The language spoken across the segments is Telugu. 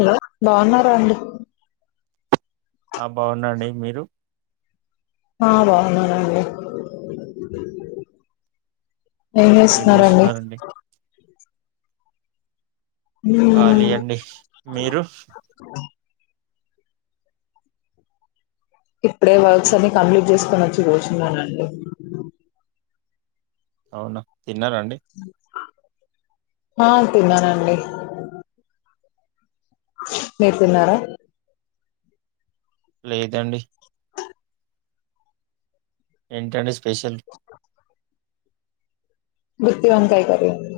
హ బాగున్నారా అండి ఆ బాగున్నాండి మీరు ఆ బాగున్నాఅండి ఏం చేస్తున్నారండి ఖాళీ అండి మీరు హు ఇప్పుడే వర్క్స అని కంప్లీట్ చేసుకోని వచి కూర్చున్నానండి అవునా తిన్నారండి హా తిన్నానండి మీరు తిన్నారా లేదండి ఏంటండి స్పెషల్ గుత్తి వంకాయ కర్రీ అండి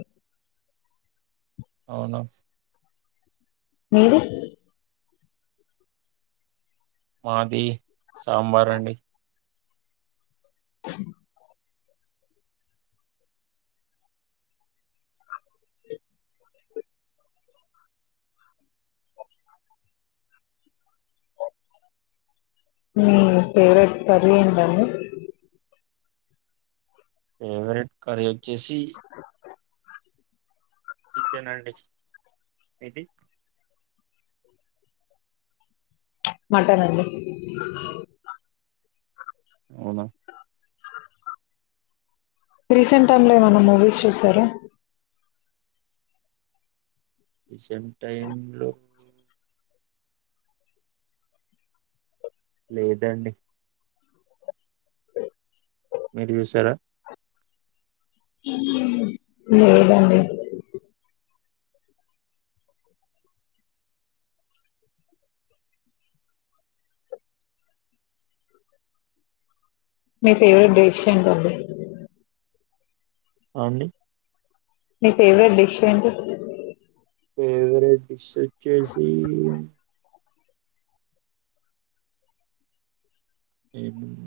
అవునా మీది మాది సాంబార్ అండి మీ ఫేవరెట్ కర్రీ ఏంటండి ఫేవరెట్ కర్రి చేసి చికెనండి మీకీ మటన్ అండి అవునా రీసెంట్ టైమ్ంలో ఏమైన మూవీస్ చూశారా రీసెంట్ టైమ్ లో లేదండి మీరు చూసారా లేదండి మీ ఫేవరెట్ డిష్ ఏంటండీ ఆండీ నీ ఫేవరెట్ డిష్ ఏంటి ఫేవరెట్ డిష్ వచ్చేసి ఏముం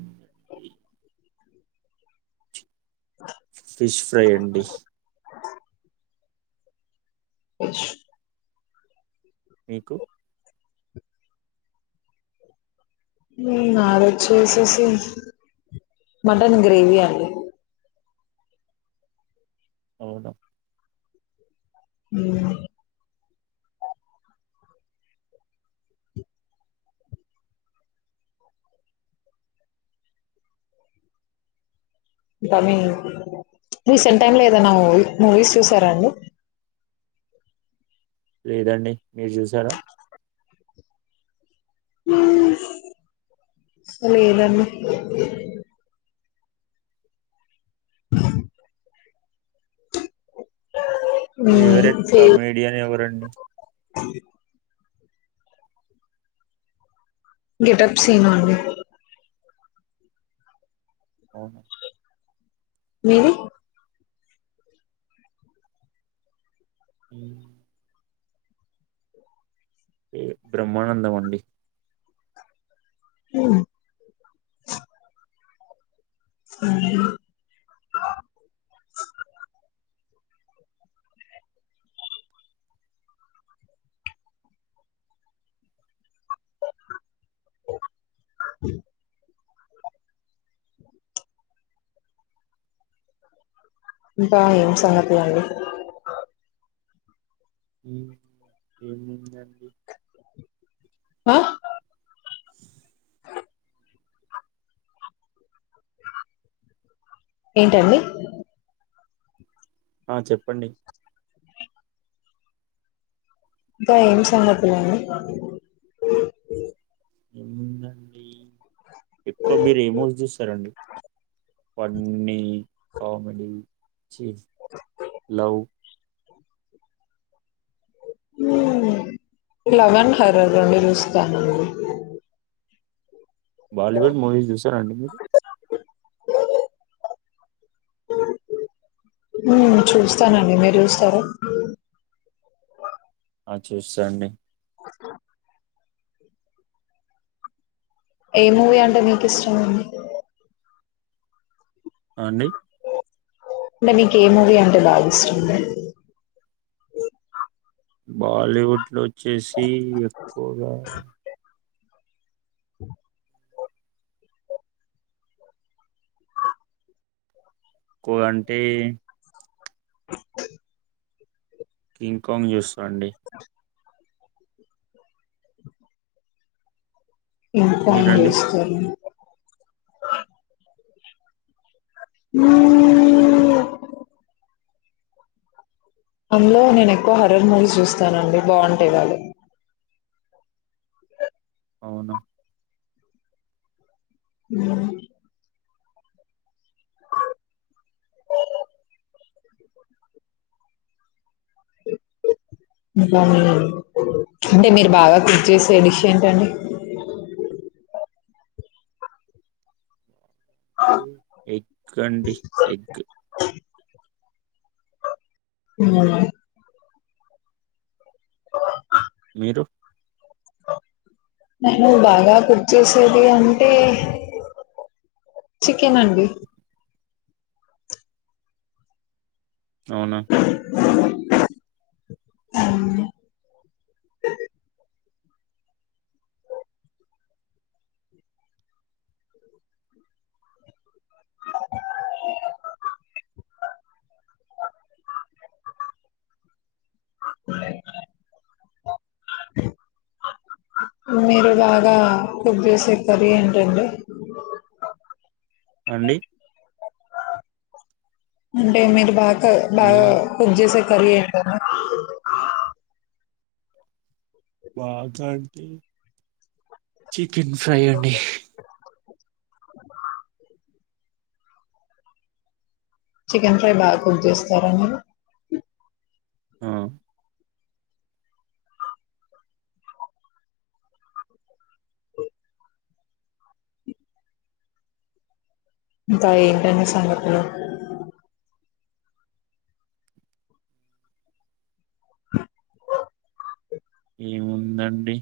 ఫిష్ ఫ్రై అండి ష్ మీకు నాది వచ్చేసేసి మటన్ గ్రేవీ అండి అవునా ఉమ్ డమి రీసెంట్ టై లో ఏదైనా మూ మూవీస్ చూసారాండి లేదండి మీరు చూసారా మ్ లేదండి ఫేవరెట్ కామెడియన్ ఎవరండి అే గెట్ అప్ సీను అండి అవును మీది ఉమ్ ఎ బ్రహ్మానందం అండి ఉమ్ ఉంహు ఇంకా ఏం సంగతి అండి ఉమ్ ఏముందండి ఆ ఏంటండి ఆ చెప్పండి ఇకా ఏయిం సంఘతును ఎందండి ఎక్కువ మీరు ఏమో చూస్తారండి పన్నీ కామెడీ చి లోలౌ లవన్ర్దండి చూస్తాను బాలీవుడ్ మూవీస్ చూసారాండి మీరు చూస్తానండి మీరు చూస్తారు ఆ చూస్తాండి ఉ ఏ మూవీ అంటే మీకు ఇష్టం అండి అండి అంటే మీకు ఏ మూవీ అంటే బాగా ఇష్ట బాలీవుడ్ లో వ చేేసి ఎక్కువగా కో అంటే ఉ కింగ్కాంగ్ యూస్ అండి ఇకా మీరండి వస్త హ్మ్ అందులో నేను ఎక్కువ హరహర్ మూవీ చూస్తానండి బాగుంటే వాళ్ళు అవును హ్మ్ ఇంకా అంటే మీరు బాగా కుక్ చేసే డిష్ ఏంటండి ఎగ్ అండి ఎగ్ ఆ మీరు నేను బాగా కుక్ చేసేది అంటే చికెన్ అండి అవునా ఉమ్ ఆ మీరు బాగా కుక్ జేసె కర్రీ ఏంటండి అండి అంటే అ మీర్బాగ నే బాగా కుక్ జేసె క కరి ఏంట బాగా అంటే చికెన్ ఫ్రై అండి చికెన్ ఫ్రై బాగా కుక్ చేస్తారా మీరు ఆ ఇంకా ఏంటనే సంగతులు ఏముందండి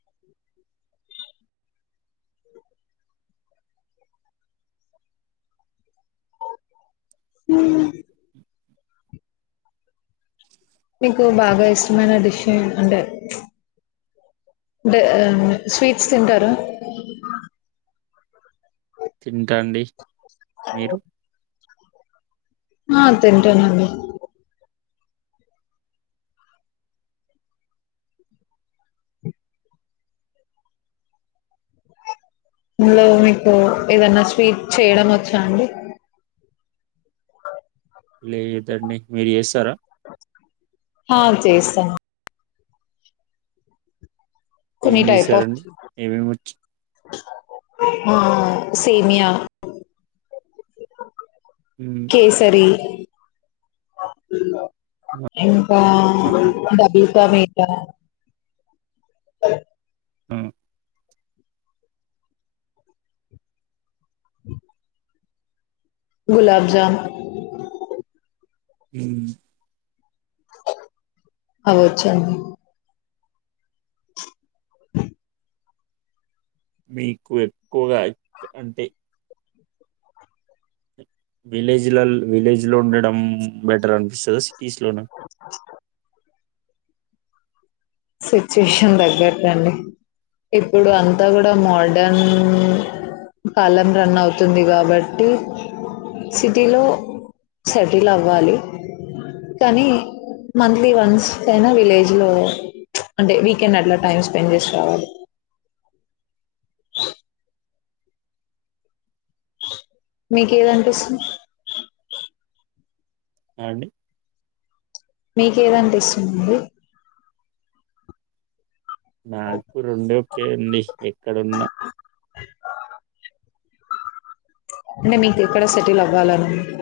ఉ హ్మ్ మీకు బాగా ఇష్టమైన డిష్ అంటేంటే స్వీట్స్ తింటారు తింటండి మీరు ఆ తింటానండి ఇందులో మీకు ఏదన్నా స్వీట్ చేయడం వచ్చా అండి లేదండి మీరు చేస్తారా స ఏం కొన్ని టైప్ఫ్ చేస్తారండి ఏమేమిచ్చు సేమయా కేసరి ఉ బా డబుల్ కామిత అ హ్మ్ ఉ గులాబ్ జామ్ ఇం ఆ వచ్చాయి అ మీకు ఎక్కువగా ఎక్కడంటే విలేజ్లలో విలేజ్ లో ఉండడం బెటర్ అనిపిస్తద అ సిచ్యుయేషన్ తగ్గట్టండి ఇప్పుడు అంతా మోడరణ్ కాలం రన్ అవుతుంది కాబట్టి సిటీలో సెటిల్ అవ్వాలి కానీ మంత్లీ వన్స్ అయినా విలేజ్ లో ఉచ్ అంటే వీకెండ్ అట్లా టైం స్పెండ్ చేసి రావాలి మీకేం అనిపిస్తుంది హ అండి నీకేదనిపిస్తుంది నాకు రెండు ఓకే అండి ఎక్కడున్న అ అంటే మీకు ఎక్కడ సెటిల్ అవ్వాలని ఉంది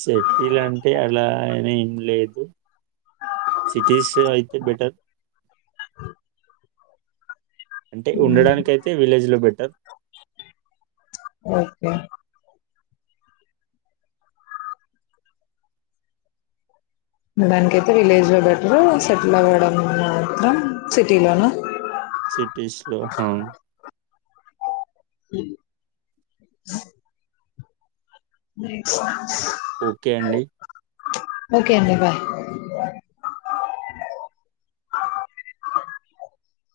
సెటీల్ అంటే అలా అని ఏం లేదు సిటీస్ అయితే బెటర్ అంటే ఉండడానికి అయితే విలేజ్ లో పెట్టు సార్ ఓకే ఉండడానికైతే విలేజ్ లో బెటరు సెటిల్ అవ్వడం మాత్రం సిటీ లోనొ సిటిస్ లొ హ ఉచ్ అ ఓకే అండి ఓకే అండి బాయ్